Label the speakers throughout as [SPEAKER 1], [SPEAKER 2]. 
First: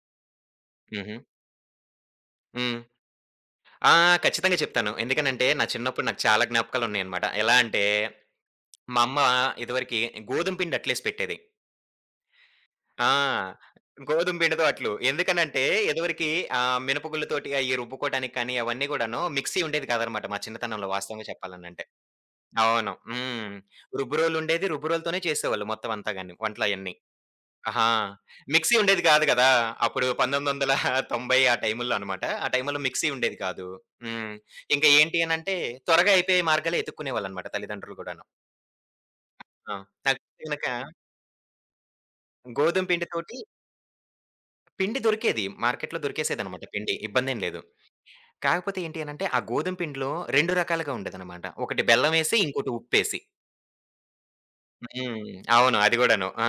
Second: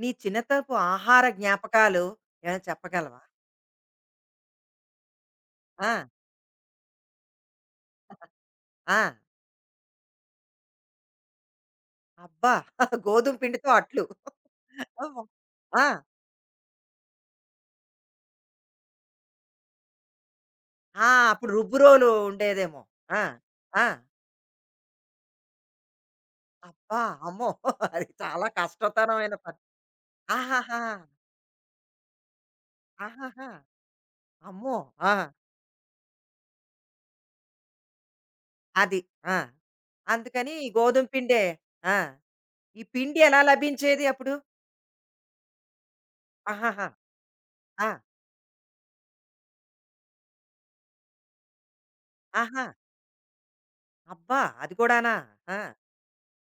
[SPEAKER 1] నీ చిన్నతరపు
[SPEAKER 2] హుహు.
[SPEAKER 1] ఆహార జ్ఞాపకాలు ఏమైనా
[SPEAKER 2] హ్మ్.
[SPEAKER 1] చెప్పగలవా?
[SPEAKER 2] ఆ! ఖచ్చితంగా చెప్తాను. ఎందుకనంటే, నా
[SPEAKER 1] ఆ!
[SPEAKER 2] చిన్నప్పుడు నాకు చాలా జ్ఞాపకాలున్నాయనమాట. ఎలా అంటే,
[SPEAKER 1] ఆ!
[SPEAKER 2] మా అమ్మ ఇదివరకి గోధుమ పిండి అట్లేసి పెట్టేది.
[SPEAKER 1] అబ్బా!
[SPEAKER 2] ఆ!
[SPEAKER 1] గోధుమ పిండితో అట్లు.
[SPEAKER 2] గోధుమ పిండితో అట్లు. ఎందుకనంటే,
[SPEAKER 1] ఆ!
[SPEAKER 2] ఇదివరకి మినపగుళ్ళతోటి అయి రుబ్బుకోవడానికి కానీ, అవన్నీ గూడాను మిక్సీ ఉండేది కాదనమాట మా చిన్నతనంలో
[SPEAKER 1] ఆ!
[SPEAKER 2] వాస్తవంగా
[SPEAKER 1] అప్పుడు
[SPEAKER 2] చెప్పాలనంటే.
[SPEAKER 1] రుబ్బురోలు ఉండేదేమో.
[SPEAKER 2] అవును.
[SPEAKER 1] ఆ!
[SPEAKER 2] హ్మ్.
[SPEAKER 1] ఆ!
[SPEAKER 2] రుబ్బురోలుండేది. రుబ్బురోలుతోనే చేసేవాళ్ళు మొత్తం అంతా గాని వంటలయన్నీ.
[SPEAKER 1] అబ్బా! అమ్మో!
[SPEAKER 2] ఆహా!
[SPEAKER 1] అది చాలా
[SPEAKER 2] మిక్సీ ఉండేది కాదు
[SPEAKER 1] కష్టతరమైన
[SPEAKER 2] గదా!
[SPEAKER 1] పని.
[SPEAKER 2] అప్పుడు
[SPEAKER 1] ఆహాహా!
[SPEAKER 2] 1990 ఆ టైముల్లో అనమాట. ఆ టైముల్లో మిక్సీ ఉండేది
[SPEAKER 1] ఆహాహా!
[SPEAKER 2] కాదు. హ్మ్.
[SPEAKER 1] అమ్మో!
[SPEAKER 2] ఇంకా
[SPEAKER 1] ఆ!
[SPEAKER 2] ఏంటి అనంటే త్వరగా అయిపోయే మార్గాలే ఎతుక్కునేవాళ్ళనమాట తల్లిదండ్రులు గూడాను.
[SPEAKER 1] అది. ఆ!
[SPEAKER 2] ఆ! నాకు తెలిసి
[SPEAKER 1] అందుకని
[SPEAKER 2] గనక
[SPEAKER 1] ఈ గోధుమ పిండే. ఆ! ఈ
[SPEAKER 2] గోధుమ
[SPEAKER 1] పిండి
[SPEAKER 2] పిండితోటి
[SPEAKER 1] ఎలా లభించేది అప్పుడు?
[SPEAKER 2] పిండి దొరికేది. మార్కెట్‌లో దొరికేసేదనమాట
[SPEAKER 1] ఆహాహా!
[SPEAKER 2] పిండి. ఇబ్బందేం లేదు.
[SPEAKER 1] ఆ!
[SPEAKER 2] కాకపోతే ఏంటి అనంటే ఆ గోధుమ పిండిలో 2 రకాలుగా ఉండేదనమాట. ఒకటి బెల్లమేసి,
[SPEAKER 1] ఆహా!
[SPEAKER 2] ఇంకోటి ఉప్పేసి.
[SPEAKER 1] అబ్బా! అది కూడానా?
[SPEAKER 2] హ్మ్.
[SPEAKER 1] ఆ!
[SPEAKER 2] అవును. అది గూడాను. ఆ!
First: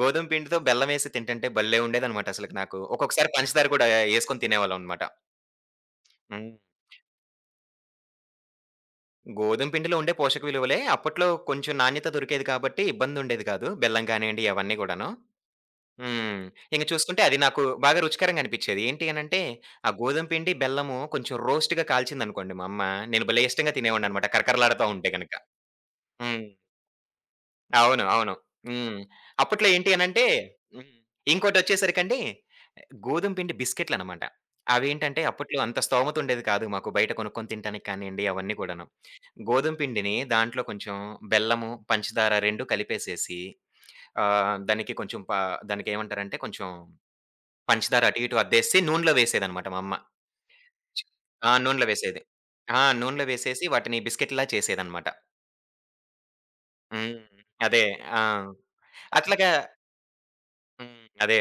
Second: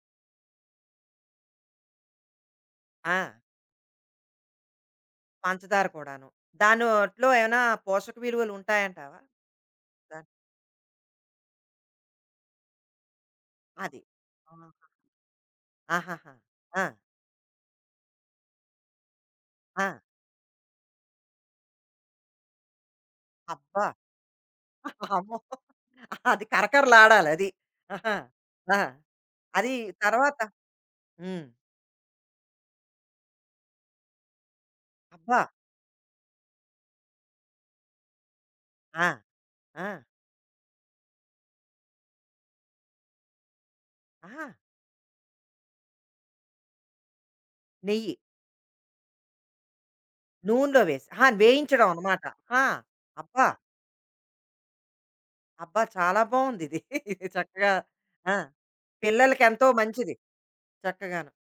[SPEAKER 2] గోధుమ పిండితో బెల్లమేసి తింటంటే భలే ఉండేదనమాట అసలకి నాకు.
[SPEAKER 1] ఆ!
[SPEAKER 2] ఒక్కొక్కసారి పంచదార కూడా యేసుకొని తినేవాళ్ళమనమాట.
[SPEAKER 1] పంచదార కూడాను.
[SPEAKER 2] హ్మ్.
[SPEAKER 1] దానిలో ఏమైనా పోషక విలువలు ఉంటాయంటావా?
[SPEAKER 2] గోధుమ పిండిలో ఉండే
[SPEAKER 1] దా
[SPEAKER 2] పోషక విలువలే అప్పట్లో కొంచెం నాణ్యత దొరికేది కాబట్టి ఇబ్బందుండేది కాదు.
[SPEAKER 1] అది.
[SPEAKER 2] బెల్లం కానియండి
[SPEAKER 1] ఆహా.
[SPEAKER 2] అవన్నీ గూడాను.
[SPEAKER 1] ఆహాహా!
[SPEAKER 2] హ్మ్.
[SPEAKER 1] ఆ!
[SPEAKER 2] ఇంక చూసుకుంటే అది నాకు బాగా రుచికరంగా అనిపిచ్చేది. ఏంటి అనంటే,
[SPEAKER 1] ఆ!
[SPEAKER 2] ఆ గోధుమ పిండి, బెల్లము కొంచెం రోస్ట్‌గా కాల్చిందనుకోండి మా అమ్మ, నేను భలే ఇష్టంగా
[SPEAKER 1] అబ్బా!
[SPEAKER 2] తినేవాడిననమాట కరకరలాడుతా ఉంటే గనక.
[SPEAKER 1] అమ్మో!
[SPEAKER 2] హ్మ్.
[SPEAKER 1] అది కరకరలాడాలది.
[SPEAKER 2] అవును.
[SPEAKER 1] ఆహా!
[SPEAKER 2] అవును.
[SPEAKER 1] ఆ!
[SPEAKER 2] హ్మ్. అప్పట్లో
[SPEAKER 1] అది
[SPEAKER 2] ఏంటి అనంటే
[SPEAKER 1] తర్వాత
[SPEAKER 2] హ్మ్.
[SPEAKER 1] హ్మ్.
[SPEAKER 2] ఇంకోటొచ్చేసరికండి గోధుమ పిండి బిస్కెట్‌లనమాట. అవేంటంటే
[SPEAKER 1] అబ్బా!
[SPEAKER 2] అప్పట్లో అంత స్తోమత ఉండేది కాదు మాకు బయట కొనుక్కొని తినటానికి కానియండి అవన్నీ కూడాను.
[SPEAKER 1] ఆ!
[SPEAKER 2] గోధుమ
[SPEAKER 1] ఆ!
[SPEAKER 2] పిండిని దాంట్లో కొంచెం బెల్లము, పంచదార 2 కలిపేసేసి
[SPEAKER 1] ఆహా!
[SPEAKER 2] దానికి కొంచెం దానికేమంటారంటే కొంచెం పంచదార
[SPEAKER 1] నెయ్యి.
[SPEAKER 2] అటు ఇటు అద్దేసి నూనెలో వేసేదనమాట మా అమ్మ.
[SPEAKER 1] నూనెలో వేసి. ఆహా!
[SPEAKER 2] ఆ! నూనెలో
[SPEAKER 1] వేయించడం
[SPEAKER 2] వేసేది.
[SPEAKER 1] అన్నమాట. ఆ!
[SPEAKER 2] ఆ! నూనెలో
[SPEAKER 1] అబ్బా!
[SPEAKER 2] వేసేసి వాటిని బిస్కెట్‌లా చేసేదనమాట.
[SPEAKER 1] అబ్బా! చాలా బావుందిది.
[SPEAKER 2] హ్మ్.
[SPEAKER 1] చక్కగా
[SPEAKER 2] అదే. ఆ!
[SPEAKER 1] ఆ!
[SPEAKER 2] అట్లాగా
[SPEAKER 1] పిల్లలకెంతో మంచిది.
[SPEAKER 2] హ్మ్.
[SPEAKER 1] చక్కగాను.
[SPEAKER 2] అదే.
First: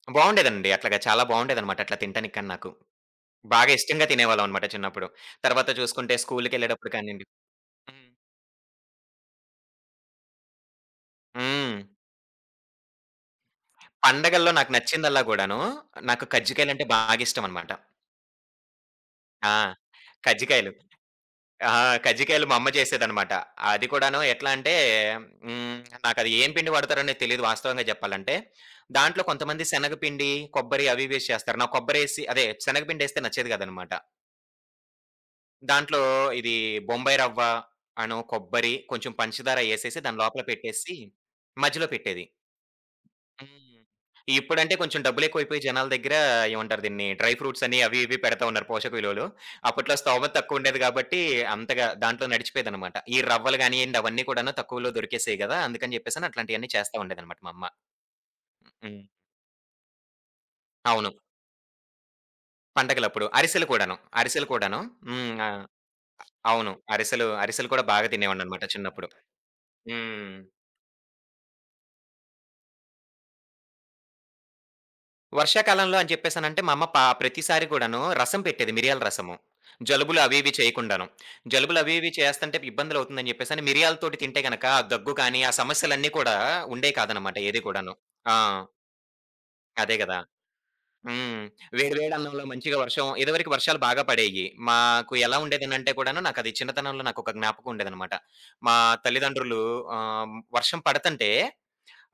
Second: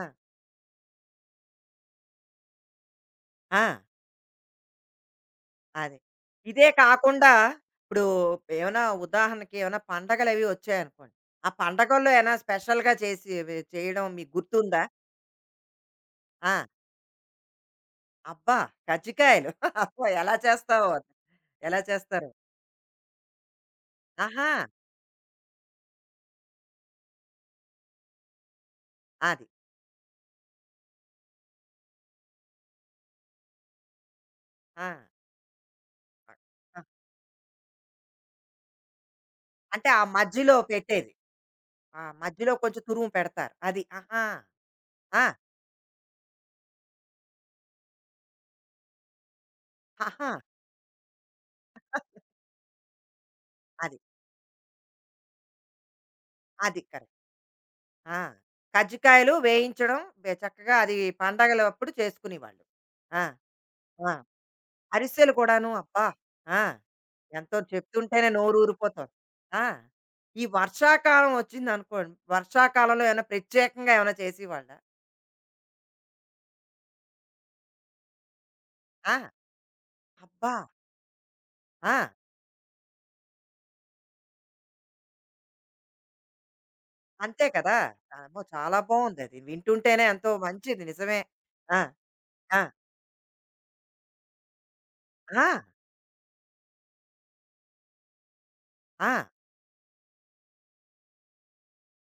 [SPEAKER 1] ఆ!
[SPEAKER 2] బావుండేదండి. అట్లాగా చాలా బావుండేదనమాట. అట్లా తినటానికి కానీ నాకు. బాగా
[SPEAKER 1] ఆ!
[SPEAKER 2] ఇష్టంగా తినేవాళ్ళం అనమాట చిన్నప్పుడు. తర్వాత
[SPEAKER 1] అది.
[SPEAKER 2] చూసుకుంటే
[SPEAKER 1] ఇదే
[SPEAKER 2] స్కూలుకెళ్ళేటప్పుడు కానియండి
[SPEAKER 1] కాకుండా ఇప్పుడు
[SPEAKER 2] హ్మ్.
[SPEAKER 1] ఏమైనా ఉదాహరణకి ఏమైనా పండగలవి వచ్చాయనుకోండి. ఆ
[SPEAKER 2] హ్మ్.
[SPEAKER 1] పండగల్లో ఏమైనా స్పెషల్‌గా చేసి వి చేయడం మీకు
[SPEAKER 2] పండగల్లో నాకు
[SPEAKER 1] గుర్తుందా?
[SPEAKER 2] నచ్చిందల్లా గూడాను, నాకు
[SPEAKER 1] ఆ!
[SPEAKER 2] కజ్జికాయలంటే బాగిష్టం అనమాట.
[SPEAKER 1] అబ్బా! కజ్జికాయలు.
[SPEAKER 2] ఆ!
[SPEAKER 1] అబ్బో! ఎలా
[SPEAKER 2] కజ్జికాయలు.
[SPEAKER 1] చేస్తావో? అది.
[SPEAKER 2] ఆ!
[SPEAKER 1] ఎలా చేస్తారు?
[SPEAKER 2] కజ్జికాయలు మా అమ్మ చేసేదనమాట. అది కూడాను
[SPEAKER 1] ఆహా!
[SPEAKER 2] ఎట్లా అంటే హ్మ్. నాకది ఏం పిండి వాడతారనేది తెలీదు వాస్తవంగా జెప్పాలంటే. దాంట్లో
[SPEAKER 1] అది.
[SPEAKER 2] కొంతమంది శనగపిండి, కొబ్బరి అవి ఇవి ఏసి చేస్తారు. నాకు కొబ్బరేసి అదే శనగపిండేస్తే నచ్చేది గాదనమాట.
[SPEAKER 1] ఆ!
[SPEAKER 2] దాంట్లో ఇది
[SPEAKER 1] ఆ!
[SPEAKER 2] బొంబాయి రవ్వ, అను కొబ్బరి, కొంచెం పంచదార
[SPEAKER 1] అంటే ఆ
[SPEAKER 2] యేసేసి దాని లోపల
[SPEAKER 1] మధ్యలో
[SPEAKER 2] పెట్టేసి
[SPEAKER 1] పెట్టేది.
[SPEAKER 2] మధ్యలో
[SPEAKER 1] ఆ!
[SPEAKER 2] పెట్టేది.
[SPEAKER 1] మధ్యలో కొంచెం తురుము పెడతారు.
[SPEAKER 2] హ్మ్.
[SPEAKER 1] అది. ఆహా!
[SPEAKER 2] ఇప్పుడంటే కొంచెం
[SPEAKER 1] ఆ!
[SPEAKER 2] డబ్బులెక్కువైపోయి జనాల దగ్గర ఏమంటారు దీన్ని? డ్రై ఫ్రూట్స్ అని అవి ఇవి పెడతా ఉన్నారు పోషక విలువలు. అప్పట్లో
[SPEAKER 1] ఆహా!
[SPEAKER 2] స్తోమత తక్కువుండేది గాబట్టి అంతగా దాంట్లో నడిచిపోయేదనమాట. ఈ రవ్వలు
[SPEAKER 1] అది.
[SPEAKER 2] గానియండి అవన్నీ కూడాను తక్కువలో దొరికేసేయి గదా! అందుకని జెప్పేసని అట్లాంటియన్నీ
[SPEAKER 1] అది
[SPEAKER 2] చేస్తా
[SPEAKER 1] కరెక్ట్.
[SPEAKER 2] ఉండేదనమాట మా అమ్మ.
[SPEAKER 1] ఆ!
[SPEAKER 2] హ్మ్.
[SPEAKER 1] కజ్జికాయలు వేయించడం బె చక్కగా అది
[SPEAKER 2] అవును.
[SPEAKER 1] పండగలప్పుడు చేసుకునేవాళ్ళు. ఆ!
[SPEAKER 2] పండగలప్పుడు. అరిసెలు కూడాను.
[SPEAKER 1] ఆ!
[SPEAKER 2] అరిసెలు కూడాను.
[SPEAKER 1] అరిసెలు
[SPEAKER 2] హ్మ్. ఆ!
[SPEAKER 1] కూడాను అబ్బా! ఆ!
[SPEAKER 2] అవును. అరిసెలు,
[SPEAKER 1] ఎంతో
[SPEAKER 2] అరిసెలు కూడా బాగా
[SPEAKER 1] చెప్తుంటేనే
[SPEAKER 2] తినేవాడిననమాట చిన్నప్పుడు.
[SPEAKER 1] నోరూరిపోతోంది. ఆ!
[SPEAKER 2] హ్మ్.
[SPEAKER 1] ఈ వర్షాకాలం వచ్చిందనుకోండి, వర్షాకాలంలో ఏమైనా ప్రత్యేకంగా ఏమైనా చేసేవాళ్ళా?
[SPEAKER 2] వర్షాకాలంలో అని చెప్పేసనంటే, మా అమ్మ ప్రతిసారి గూడాను రసం పెట్టేది. మిరియాల
[SPEAKER 1] ఆ!
[SPEAKER 2] రసము. జలుబులు అవి ఇవి
[SPEAKER 1] అబ్బా!
[SPEAKER 2] చేయకుండాను. జలుబులు అవి
[SPEAKER 1] ఆ!
[SPEAKER 2] ఇవి చేస్తంటే ఇబ్బందులవుతుందని చెప్పేసని మిరియాలతోటి తింటే గనక ఆ దగ్గు కానీ, ఆ సమస్యలన్నీ కూడా ఉండేయి కాదనమాట
[SPEAKER 1] అంతే
[SPEAKER 2] ఏది
[SPEAKER 1] కదా!
[SPEAKER 2] కూడాను. ఆ!
[SPEAKER 1] అమ్మో! చాలా బావుందది.
[SPEAKER 2] అదే
[SPEAKER 1] వింటుంటేనే
[SPEAKER 2] గదా!
[SPEAKER 1] ఎంతో మంచిది నిజమే.
[SPEAKER 2] హ్మ్.
[SPEAKER 1] ఆ!
[SPEAKER 2] వేడి వేడి అన్నంలో
[SPEAKER 1] ఆ!
[SPEAKER 2] మంచిగా వర్షం ఇదివరకు వర్షాలు బాగా పడేయి. మాకు ఎలా
[SPEAKER 1] ఆ!
[SPEAKER 2] ఉండేదనంటే కూడాను నాకది చిన్నతనంలో నాకొక జ్ఞాపకం ఉండేదనమాట. మా
[SPEAKER 1] ఆ!
[SPEAKER 2] తల్లిదండ్రులు వర్షం పడతంటే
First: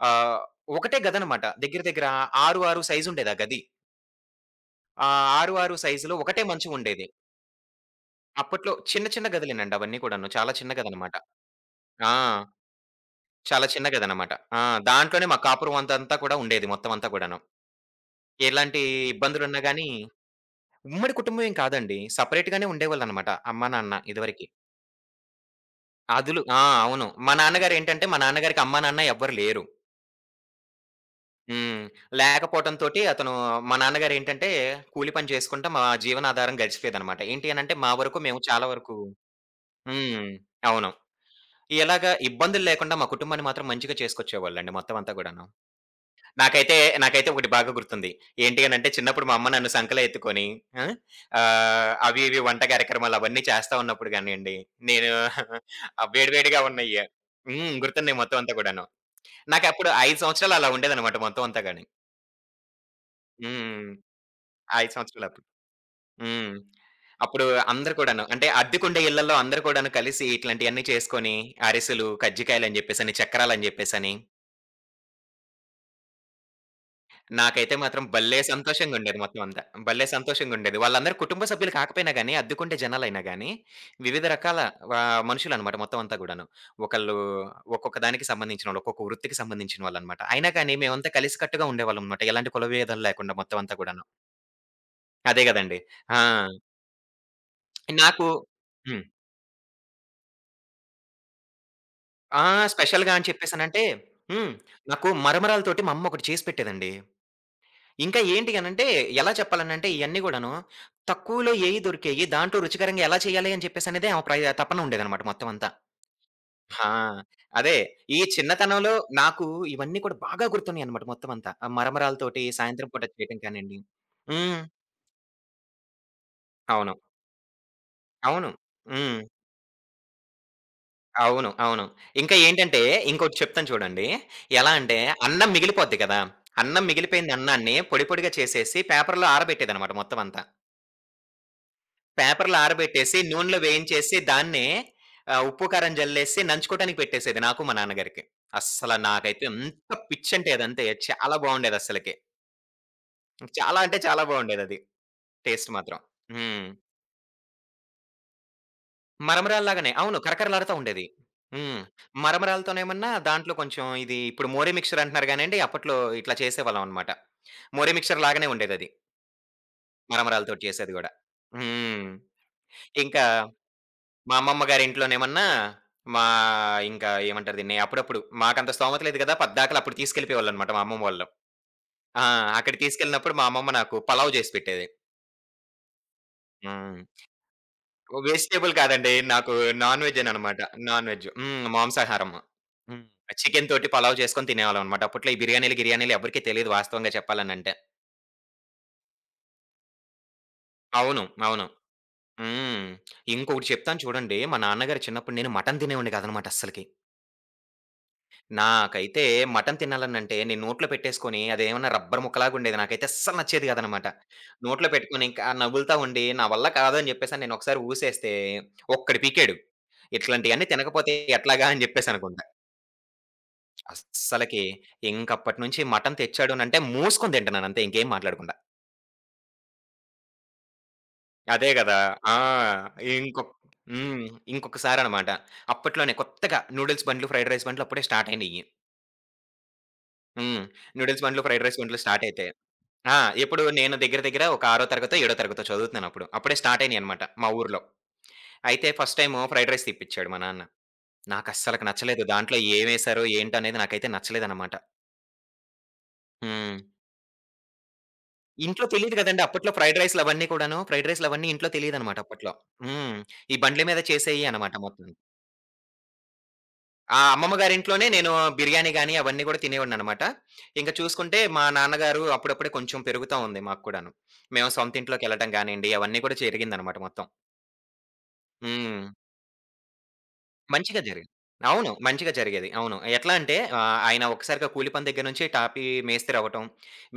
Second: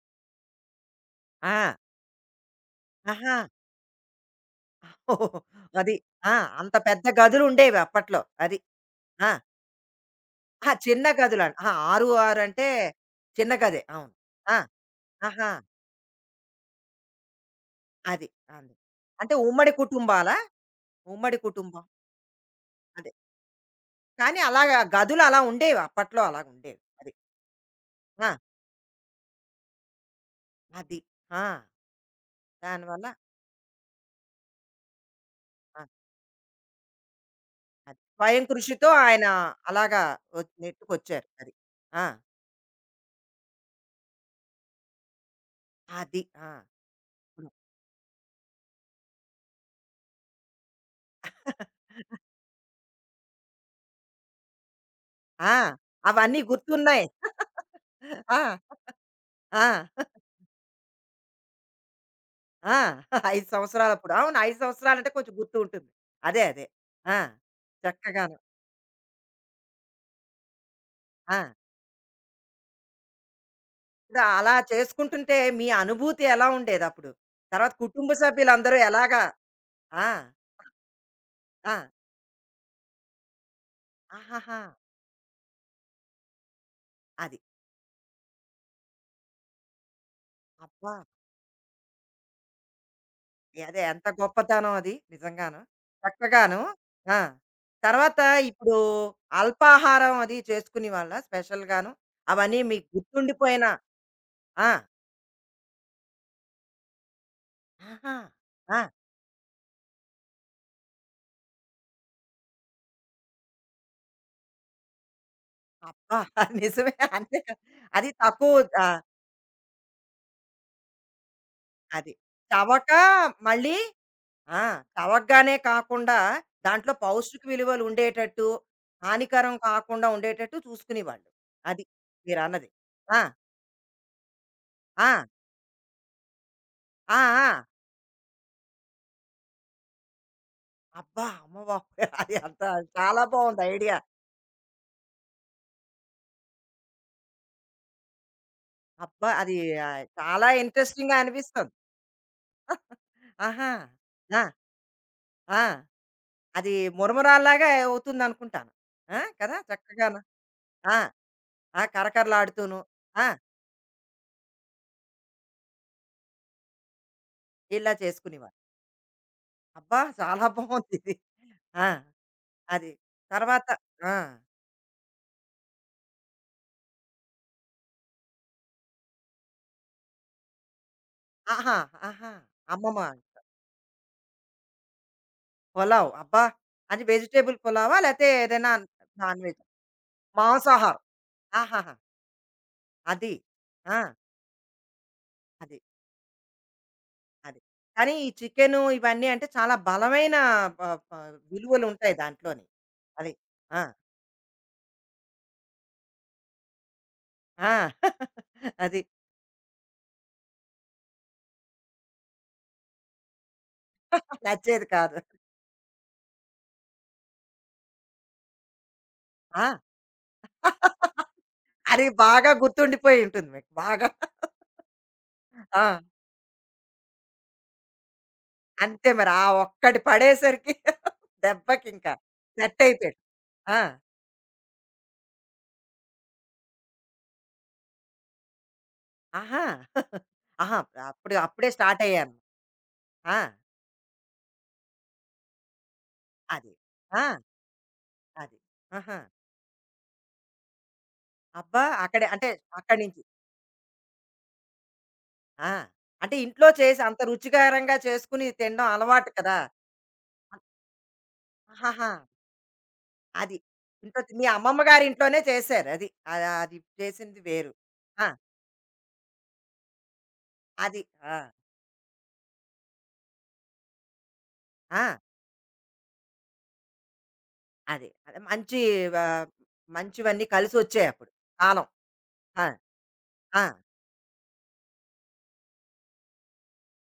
[SPEAKER 2] ఆహ్, ఒకటే గదనమాట.
[SPEAKER 1] ఆ!
[SPEAKER 2] దగ్గర దగ్గర 6, 6 సైజుండేది ఆ
[SPEAKER 1] ఆహా!
[SPEAKER 2] గది. ఆ!
[SPEAKER 1] ఓహ్!
[SPEAKER 2] 6, 6
[SPEAKER 1] అది.
[SPEAKER 2] సైజులో
[SPEAKER 1] ఆ!
[SPEAKER 2] ఒకటే
[SPEAKER 1] అంత పెద్ద
[SPEAKER 2] మంచముండేది.
[SPEAKER 1] గదులుండేవి అప్పట్లో. అది.
[SPEAKER 2] అప్పట్లో చిన్న చిన్న
[SPEAKER 1] ఆ!
[SPEAKER 2] గదులేనండి అవన్నీ కూడాను. చాలా
[SPEAKER 1] ఆ!
[SPEAKER 2] చిన్న
[SPEAKER 1] చిన్న
[SPEAKER 2] గదనమాట.
[SPEAKER 1] గదులు. ఆ! 6,
[SPEAKER 2] ఆ!
[SPEAKER 1] 6 అంటే చిన్న
[SPEAKER 2] చాలా
[SPEAKER 1] గదే.
[SPEAKER 2] చిన్న
[SPEAKER 1] అవును.
[SPEAKER 2] గదనమాట.
[SPEAKER 1] ఆ!
[SPEAKER 2] ఆ! దాంట్లోనే మా
[SPEAKER 1] ఆహా!
[SPEAKER 2] కాపురం అంతంతా కూడా ఉండేది మొత్తం అంతా కూడాను.
[SPEAKER 1] అది. అంది.
[SPEAKER 2] ఎలాంటి
[SPEAKER 1] అంటే
[SPEAKER 2] ఇబ్బందులున్నా
[SPEAKER 1] ఉమ్మడి
[SPEAKER 2] గాని
[SPEAKER 1] కుటుంబాలా?
[SPEAKER 2] ఉమ్మడి
[SPEAKER 1] ఉమ్మడి
[SPEAKER 2] కుటుంబం ఏం
[SPEAKER 1] కుటుంబం.
[SPEAKER 2] కాదండి. సెపరేట్‌గానే
[SPEAKER 1] అదే.
[SPEAKER 2] ఉండేవాళ్ళనమాట. అమ్మా, నాన్న
[SPEAKER 1] కానీ
[SPEAKER 2] ఇదివరకి.
[SPEAKER 1] అలాగా గదులు అలా ఉండేవి. అప్పట్లో
[SPEAKER 2] అదులు ఆ!
[SPEAKER 1] అలాగుండేవి.
[SPEAKER 2] అవును.
[SPEAKER 1] అది.
[SPEAKER 2] మా నాన్నగారేంటంటే మా
[SPEAKER 1] ఆ!
[SPEAKER 2] నాన్నగారికి అమ్మా, నాన్న ఎవ్వరు లేరు.
[SPEAKER 1] అది. ఆ!
[SPEAKER 2] హ్మ్. లేకపోవటంతోటి
[SPEAKER 1] దానివల్ల
[SPEAKER 2] అతను మా నాన్నగారేంటంటే కూలి పని చేసుకుంటా
[SPEAKER 1] ఆ!
[SPEAKER 2] మా జీవనాధారం గడిచిపోయేదనమాట. ఏంటి అనంటే మా
[SPEAKER 1] అది.
[SPEAKER 2] వరకు మేము
[SPEAKER 1] స్వయం
[SPEAKER 2] చాలా
[SPEAKER 1] కృషితో
[SPEAKER 2] వరకు
[SPEAKER 1] ఆయన అలాగా
[SPEAKER 2] హ్మ్.
[SPEAKER 1] ఒ
[SPEAKER 2] అవును.
[SPEAKER 1] నెట్టుకొచ్చారు. అది. ఆ!
[SPEAKER 2] ఎలాగా ఇబ్బందులు లేకుండా మా కుటుంబాన్ని మాత్రం మంచిగా చేసుకొచ్చేవాళ్ళండి మొత్తం అంతా కూడాను.
[SPEAKER 1] అది. ఆ!
[SPEAKER 2] నాకైతే, నాకైతే ఒకటి
[SPEAKER 1] హ్మ్.
[SPEAKER 2] బాగా గుర్తుంది. ఏంటి అనంటే చిన్నప్పుడు మా అమ్మ నన్ను సంకలో ఎత్తుకొని ఆ! అవి ఇవి వంట కార్యక్రమాలు అవన్నీ చేస్తా ఉన్నప్పుడు గానియండి, నేను
[SPEAKER 1] ఆ!
[SPEAKER 2] ఆ వేడి
[SPEAKER 1] అవన్నీ
[SPEAKER 2] వేడిగా ఉన్నయి.
[SPEAKER 1] గుర్తున్నాయి.
[SPEAKER 2] హ్మ్. గుర్తున్నాయి మొత్తం
[SPEAKER 1] ఆ!
[SPEAKER 2] అంతా కూడాను.
[SPEAKER 1] ఆ!
[SPEAKER 2] నాకప్పుడు 5 సంవత్సరాలు అలా ఉండేదనమాట మొత్తం అంతా గాని.
[SPEAKER 1] ఆ! 5
[SPEAKER 2] హ్మ్.
[SPEAKER 1] సంవత్సరాలప్పుడు. అవును. 5
[SPEAKER 2] 5
[SPEAKER 1] సంవత్సరాలంటే
[SPEAKER 2] సంవత్సరాలు
[SPEAKER 1] కొంచెం
[SPEAKER 2] అప్పుడు.
[SPEAKER 1] గుర్తుంటుంది. అదే.
[SPEAKER 2] హ్మ్.
[SPEAKER 1] అదే. ఆ!
[SPEAKER 2] అప్పుడు అందరూ కూడాను
[SPEAKER 1] చక్కగాను.
[SPEAKER 2] అంటే అద్దెకుండే ఇళ్లలో అందరూ కూడాను కలిసి ఇట్లాంటియన్నీ చేసుకొని
[SPEAKER 1] ఆ!
[SPEAKER 2] అరిసెలు, కజ్జికాయలని చెప్పేసని, చక్కరాలని చెప్పేసని
[SPEAKER 1] ఇప్పుడు అలా చేసుకుంటుంటే మీ అనుభూతి ఎలా ఉండేదప్పుడు? తర్వాత
[SPEAKER 2] నాకైతే మాత్రం
[SPEAKER 1] కుటుంబ
[SPEAKER 2] భలే
[SPEAKER 1] సభ్యులందరూ
[SPEAKER 2] సంతోషంగుండేది
[SPEAKER 1] ఎలాగా
[SPEAKER 2] మొత్తం అంతా. భలే
[SPEAKER 1] ఆ!
[SPEAKER 2] సంతోషంగుండేది. వాళ్ళందరూ కుటుంబ సభ్యులు
[SPEAKER 1] ఆ!
[SPEAKER 2] కాకపోయినా గాని, అద్దెకుండే జనాలైనా గాని, వివిధ
[SPEAKER 1] ఆహాహా!
[SPEAKER 2] రకాల మనుషులనమాట మొత్తం అంతా గూడాను. ఒకళ్ళు
[SPEAKER 1] అది.
[SPEAKER 2] ఒక్కొక్క దానికి సంబంధించినోళ్ళు, ఒక్కొక్క వృత్తికి సంబంధించిన వాళ్ళనమాట. అయినా కానీ
[SPEAKER 1] అబ్బా!
[SPEAKER 2] మేమంతా కలిసికట్టుగా ఉండేవాళ్ళమనమాట. ఎలాంటి కులభేదాలు లేకుండా మొత్తం అంతా
[SPEAKER 1] అదే
[SPEAKER 2] గూడాను.
[SPEAKER 1] ఎంత గొప్పతనం అది
[SPEAKER 2] అదే
[SPEAKER 1] నిజంగాను.
[SPEAKER 2] గదండీ! ఆ!
[SPEAKER 1] చక్కగాను. ఆ! తర్వాత
[SPEAKER 2] నాకు
[SPEAKER 1] ఇప్పుడు
[SPEAKER 2] హ్మ్.
[SPEAKER 1] అల్పాహారం అది చేసుకునేవాళ్ళా స్పెషల్‌గాను?
[SPEAKER 2] ఆ!
[SPEAKER 1] అవన్నీ మీకు
[SPEAKER 2] స్పెషల్‌గా అని
[SPEAKER 1] గుర్తుండిపోయిన
[SPEAKER 2] చెప్పేసనంటే హ్మ్.
[SPEAKER 1] ఆ!
[SPEAKER 2] నాకు మరమరాలతోటి మా అమ్మ ఒకటి చేసి పెట్టేదండి.
[SPEAKER 1] ఆహా!
[SPEAKER 2] ఇంకా ఏంటి
[SPEAKER 1] ఆ!
[SPEAKER 2] అనంటే, ఎలా చెప్పాలనంటే ఇయన్నీ గూడాను, తక్కువలో ఏయి దొరికేయి దాంట్లో రుచికరంగా ఎలా చేయాలి అని చెప్పేసనేదే ఆమె తపన ఉండేదనమాట మొత్తం అంతా.
[SPEAKER 1] అబ్బా!
[SPEAKER 2] ఆ!
[SPEAKER 1] నిజమే. అంతే కదా!
[SPEAKER 2] అదే.
[SPEAKER 1] అది
[SPEAKER 2] ఈ
[SPEAKER 1] తక్కువ
[SPEAKER 2] చిన్నతనంలో
[SPEAKER 1] ఆహ్,
[SPEAKER 2] నాకు ఇవన్నీ కూడా బాగా గుర్తున్నాయనమాట మొత్తం అంతా. ఆ
[SPEAKER 1] అది.
[SPEAKER 2] మరమరాలతోటి సాయంత్రం
[SPEAKER 1] చవక
[SPEAKER 2] పూట చేయటం
[SPEAKER 1] మళ్ళీ
[SPEAKER 2] కానియండి.
[SPEAKER 1] ఆ!
[SPEAKER 2] హ్మ్.
[SPEAKER 1] చవకగానే కాకుండా దాంట్లో
[SPEAKER 2] అవును.
[SPEAKER 1] పౌష్టిక విలువలు ఉండేటట్టు,
[SPEAKER 2] అవును. హ్మ్.
[SPEAKER 1] హానికరం కాకుండా ఉండేటట్టు చూసుకునేవాళ్ళు.
[SPEAKER 2] అవును.
[SPEAKER 1] అది
[SPEAKER 2] అవును. ఇంకా
[SPEAKER 1] మీరన్నది.
[SPEAKER 2] ఏంటంటే,
[SPEAKER 1] ఆ!
[SPEAKER 2] ఇంకోటి చెప్తాను చూడండి. ఎలా అంటే,
[SPEAKER 1] ఆ!
[SPEAKER 2] అన్నం మిగిలిపోద్ది కదా! అన్నం
[SPEAKER 1] ఆ! ఆ!
[SPEAKER 2] మిగిలిపోయిందన్నాన్ని పొడి పొడిగా చేసేసి పేపర్‌లో ఆరబెట్టేదనమాట మొత్తం అంతా.
[SPEAKER 1] అబ్బా! అమ్మ బాబోయ్! అది
[SPEAKER 2] పేపర్‌లో
[SPEAKER 1] అంత
[SPEAKER 2] ఆరబెట్టేసి,
[SPEAKER 1] చాలా
[SPEAKER 2] నూనెలో
[SPEAKER 1] బావుంది ఐడియా.
[SPEAKER 2] వేయించేసి, దాన్నే ఉప్పు, కారం జల్లేసి నంచుకోటానికి పెట్టేసేది నాకు, మా నాన్నగారికి. అస్సల
[SPEAKER 1] అబ్బా!
[SPEAKER 2] నాకైతే
[SPEAKER 1] అది
[SPEAKER 2] ఎంత
[SPEAKER 1] ఆహ్, చాలా
[SPEAKER 2] పిచ్చంటే అదంతే.
[SPEAKER 1] ఇంట్రెస్టింగ్‌గా
[SPEAKER 2] చాలా
[SPEAKER 1] అనిపిస్తుంది.
[SPEAKER 2] బావుండేదస్సలకి.
[SPEAKER 1] ఆహా!
[SPEAKER 2] చాలా అంటే చాలా
[SPEAKER 1] ఆ!
[SPEAKER 2] బావుండేదది.
[SPEAKER 1] ఆ!
[SPEAKER 2] టేస్ట్ మాత్రం. హ్మ్.
[SPEAKER 1] అది మురమురాల్లాగా అవుతుందనుకుంటాను. ఆ! కదా!
[SPEAKER 2] మరమరాల్లాగానే
[SPEAKER 1] చక్కగాను.
[SPEAKER 2] అవును. కరకరలాడుతా
[SPEAKER 1] ఆ!
[SPEAKER 2] ఉండేది.
[SPEAKER 1] ఆ!
[SPEAKER 2] హ్మ్.
[SPEAKER 1] కరకరలాడుతూను.
[SPEAKER 2] మరమరాలతోనేమన్నా
[SPEAKER 1] ఆ!
[SPEAKER 2] దాంట్లో కొంచెం ఇది ఇప్పుడు మోరీ మిక్స్చర్ అంటున్నారు గానండి, అప్పట్లో ఇట్లా చేసేవాళ్ళం అనమాట. మోరీ
[SPEAKER 1] ఇలా
[SPEAKER 2] మిక్స్చర్ లాగానే
[SPEAKER 1] చేసుకునేవారు.
[SPEAKER 2] ఉండేదది.
[SPEAKER 1] అబ్బా! చాలా
[SPEAKER 2] మరమరాలతోటి చేసేది గూడా.
[SPEAKER 1] బావుందిది. ఆ!
[SPEAKER 2] హ్మ్.
[SPEAKER 1] అది.
[SPEAKER 2] ఇంకా
[SPEAKER 1] తర్వాత ఆ!
[SPEAKER 2] మా అమ్మమ్మ గారి ఇంట్లోనేమన్నా మా ఇంకా ఏమంటారు దీన్ని? అప్పుడప్పుడు మాకంత స్తోమత లేదు కదా! పద్దాకలు అప్పుడు తీసుకెళ్ళిపోయేవాళ్ళనమాట మా అమ్మమ్మ వాళ్ళు.
[SPEAKER 1] ఆహా!
[SPEAKER 2] ఆ!
[SPEAKER 1] ఆహా!
[SPEAKER 2] అక్కడికి
[SPEAKER 1] అమ్మమ్మ
[SPEAKER 2] తీసుకెళ్ళినప్పుడు మా అమ్మమ్మ నాకు పలావ్ చేసి పెట్టేది.
[SPEAKER 1] పులావ్. అబ్బా!
[SPEAKER 2] హ్మ్.
[SPEAKER 1] అది వెజిటబుల్ పులావా? లేతే ఏదైనా
[SPEAKER 2] వెజిటబుల్ కాదండి.
[SPEAKER 1] నాన్
[SPEAKER 2] నాకు
[SPEAKER 1] వెజ్
[SPEAKER 2] నాన్ వెజ్జేననమాట.
[SPEAKER 1] మాంసాహారం.
[SPEAKER 2] Non veg. హ్మ్.
[SPEAKER 1] ఆహాహా!
[SPEAKER 2] మాంసాహారము. హ్మ్.
[SPEAKER 1] అది.
[SPEAKER 2] చికెన్‌తోటి
[SPEAKER 1] ఆ!
[SPEAKER 2] పలావ్ చేసుకొని తినేవాళ్ళమనమాట. అప్పట్లో ఈ బిర్యానీలు,
[SPEAKER 1] అది.
[SPEAKER 2] గిర్యానీలు ఎవరికీ తెలీదు వాస్తవంగా
[SPEAKER 1] అది.
[SPEAKER 2] చెప్పాలనంటే.
[SPEAKER 1] కానీ ఈ చికెను ఇవన్నీ అంటే చాలా బలమైన ప ప
[SPEAKER 2] అవును. అవును.
[SPEAKER 1] విలువలుంటాయి దాంట్లోని.
[SPEAKER 2] హ్మ్.
[SPEAKER 1] అది.
[SPEAKER 2] ఇంకొకటి
[SPEAKER 1] ఆ!
[SPEAKER 2] చెప్తాను చూడండి. మా నాన్నగారు చిన్నప్పుడు నేను మటన్ తినేవాడిని కాదనమాట అస్సలకి.
[SPEAKER 1] ఆ! అది.
[SPEAKER 2] నాకైతే మటన్ తినాలనంటే నేను నోట్లో పెట్టేసుకొని అదేమన్నా రబ్బర్ ముక్కలాగా ఉండేది. నాకైతే అస్సలు నచ్చేది కాదనమాట.
[SPEAKER 1] నచ్చేది
[SPEAKER 2] నోట్లో
[SPEAKER 1] కాదు.
[SPEAKER 2] పెట్టుకొని ఇంకా నములుతా ఉండి నా వల్ల కాదు అని చెప్పేసని నేను ఒకసారి ఊసేస్తే ఒక్కడు పీకాడు.
[SPEAKER 1] ఆ!
[SPEAKER 2] "ఇట్లాంటియన్నీ తినకపోతే ఎట్లాగా" అని
[SPEAKER 1] అది
[SPEAKER 2] చెప్పేసనుకుంటా.
[SPEAKER 1] బాగా గుర్తుండిపోయి ఉంటుంది మీకు. బాగా.
[SPEAKER 2] అస్సలకి ఇంకప్పటి నుంచి
[SPEAKER 1] ఆ!
[SPEAKER 2] మటన్ తెచ్చాడనంటే మూసుకొని తింటున్నాను అంతే ఇంకేం మాట్లాడకుండా.
[SPEAKER 1] అంతే మరి. ఆ ఒక్కటి పడేసరికి
[SPEAKER 2] అదే గదా!
[SPEAKER 1] దెబ్బకింకా
[SPEAKER 2] ఆ!
[SPEAKER 1] సెట్టయిపోయాడు.
[SPEAKER 2] ఇంకొక్
[SPEAKER 1] ఆ!
[SPEAKER 2] హ్మ్. ఇంకొకసారనమాట. అప్పట్లోనే కొత్తగా నూడిల్స్ బండ్లు, ఫ్రైడ్ రైస్ బండ్లు అప్పుడే స్టార్ట్ అయినయి.
[SPEAKER 1] ఆహా!
[SPEAKER 2] హ్మ్.
[SPEAKER 1] ఆహా!
[SPEAKER 2] నూడిల్స్
[SPEAKER 1] అప్పుడు
[SPEAKER 2] బండ్లు, ఫ్రైడ్
[SPEAKER 1] అప్పుడే
[SPEAKER 2] రైస్ బండ్లు
[SPEAKER 1] స్టార్ట్
[SPEAKER 2] స్టార్ట్
[SPEAKER 1] అయ్యారు.
[SPEAKER 2] అయితే ఆ!
[SPEAKER 1] ఆ!
[SPEAKER 2] ఎప్పుడు నేను దగ్గర దగ్గర ఒక ఆరో తరగతో, ఏడో తరగతో చదువుతున్నానప్పుడు. అప్పుడే
[SPEAKER 1] అది.
[SPEAKER 2] స్టార్ట్ అయినాయన్నమాట
[SPEAKER 1] ఆ!
[SPEAKER 2] మా ఊర్లో.
[SPEAKER 1] అది.
[SPEAKER 2] అయితే
[SPEAKER 1] ఆహా!
[SPEAKER 2] ఫస్ట్ టైము ఫ్రైడ్ రైస్ తెప్పిచ్చాడు మా నాన్న.
[SPEAKER 1] అబ్బా!
[SPEAKER 2] నాకస్సలకి నచ్చలేదు.
[SPEAKER 1] అక్కడే అంటే
[SPEAKER 2] దాంట్లో
[SPEAKER 1] అక్కడి నుంచి.
[SPEAKER 2] ఏమేసారో ఏంటనేది నాకైతే నచ్చలేదన్నమాట.
[SPEAKER 1] ఆ! అంటే ఇంట్లో
[SPEAKER 2] హ్మ్.
[SPEAKER 1] చేసి అంత రుచికరంగా చేసుకొని
[SPEAKER 2] ఇంట్లో
[SPEAKER 1] తినడం
[SPEAKER 2] తెలీదు
[SPEAKER 1] అలవాటు
[SPEAKER 2] గదండీ!
[SPEAKER 1] కదా!
[SPEAKER 2] అప్పట్లో ఫ్రైడ్ రైస్‌లవన్నీ కూడాను. ఫ్రైడ్ రైస్‌లవన్నీ ఇంట్లో
[SPEAKER 1] ఆహాహా!
[SPEAKER 2] తెలీదన్నమాట అప్పట్లో. హ్మ్.
[SPEAKER 1] అది.
[SPEAKER 2] ఈ బండ్ల మీద
[SPEAKER 1] ఇంట్లో
[SPEAKER 2] చేసేయి
[SPEAKER 1] మీ
[SPEAKER 2] అన్నమాట
[SPEAKER 1] అమ్మమ్మ గారి
[SPEAKER 2] మొత్తం.
[SPEAKER 1] ఇంట్లోనే చేశారు. అది. ఆహ్, అది
[SPEAKER 2] ఆ!
[SPEAKER 1] చేసింది
[SPEAKER 2] అమ్మమ్మ
[SPEAKER 1] వేరు.
[SPEAKER 2] గారింట్లోనే
[SPEAKER 1] ఆ!
[SPEAKER 2] నేను బిర్యానీ గాని, అవన్నీ గూడా తినేవాడినన్నమాట. ఇంక
[SPEAKER 1] అది. ఆ!
[SPEAKER 2] చూసుకుంటే మా నాన్నగారు అప్పుడప్పుడే కొంచెం పెరుగుతా ఉంది మాకు కూడాను. మేము సొంత
[SPEAKER 1] ఆ!
[SPEAKER 2] ఇంట్లోకెళ్ళటం గానియండి, అవన్నీ కూడా జరిగిందన్నమాట మొత్తం.
[SPEAKER 1] అది. అదే మంచి
[SPEAKER 2] హ్మ్.
[SPEAKER 1] ఆహ్, మంచివన్నీ
[SPEAKER 2] మంచిగా
[SPEAKER 1] కలిసొచ్చాయి అప్పుడు.
[SPEAKER 2] జరిగింది.
[SPEAKER 1] కాలం.
[SPEAKER 2] అవును. మంచిగా
[SPEAKER 1] ఆ!
[SPEAKER 2] జరిగేది. అవును. ఎట్లా అంటే
[SPEAKER 1] ఆ!
[SPEAKER 2] ఆయన ఒక్కసారిగా కూలి పని దగ్గర నుంచి టాపీ మేస్త్రి అవ్వటం.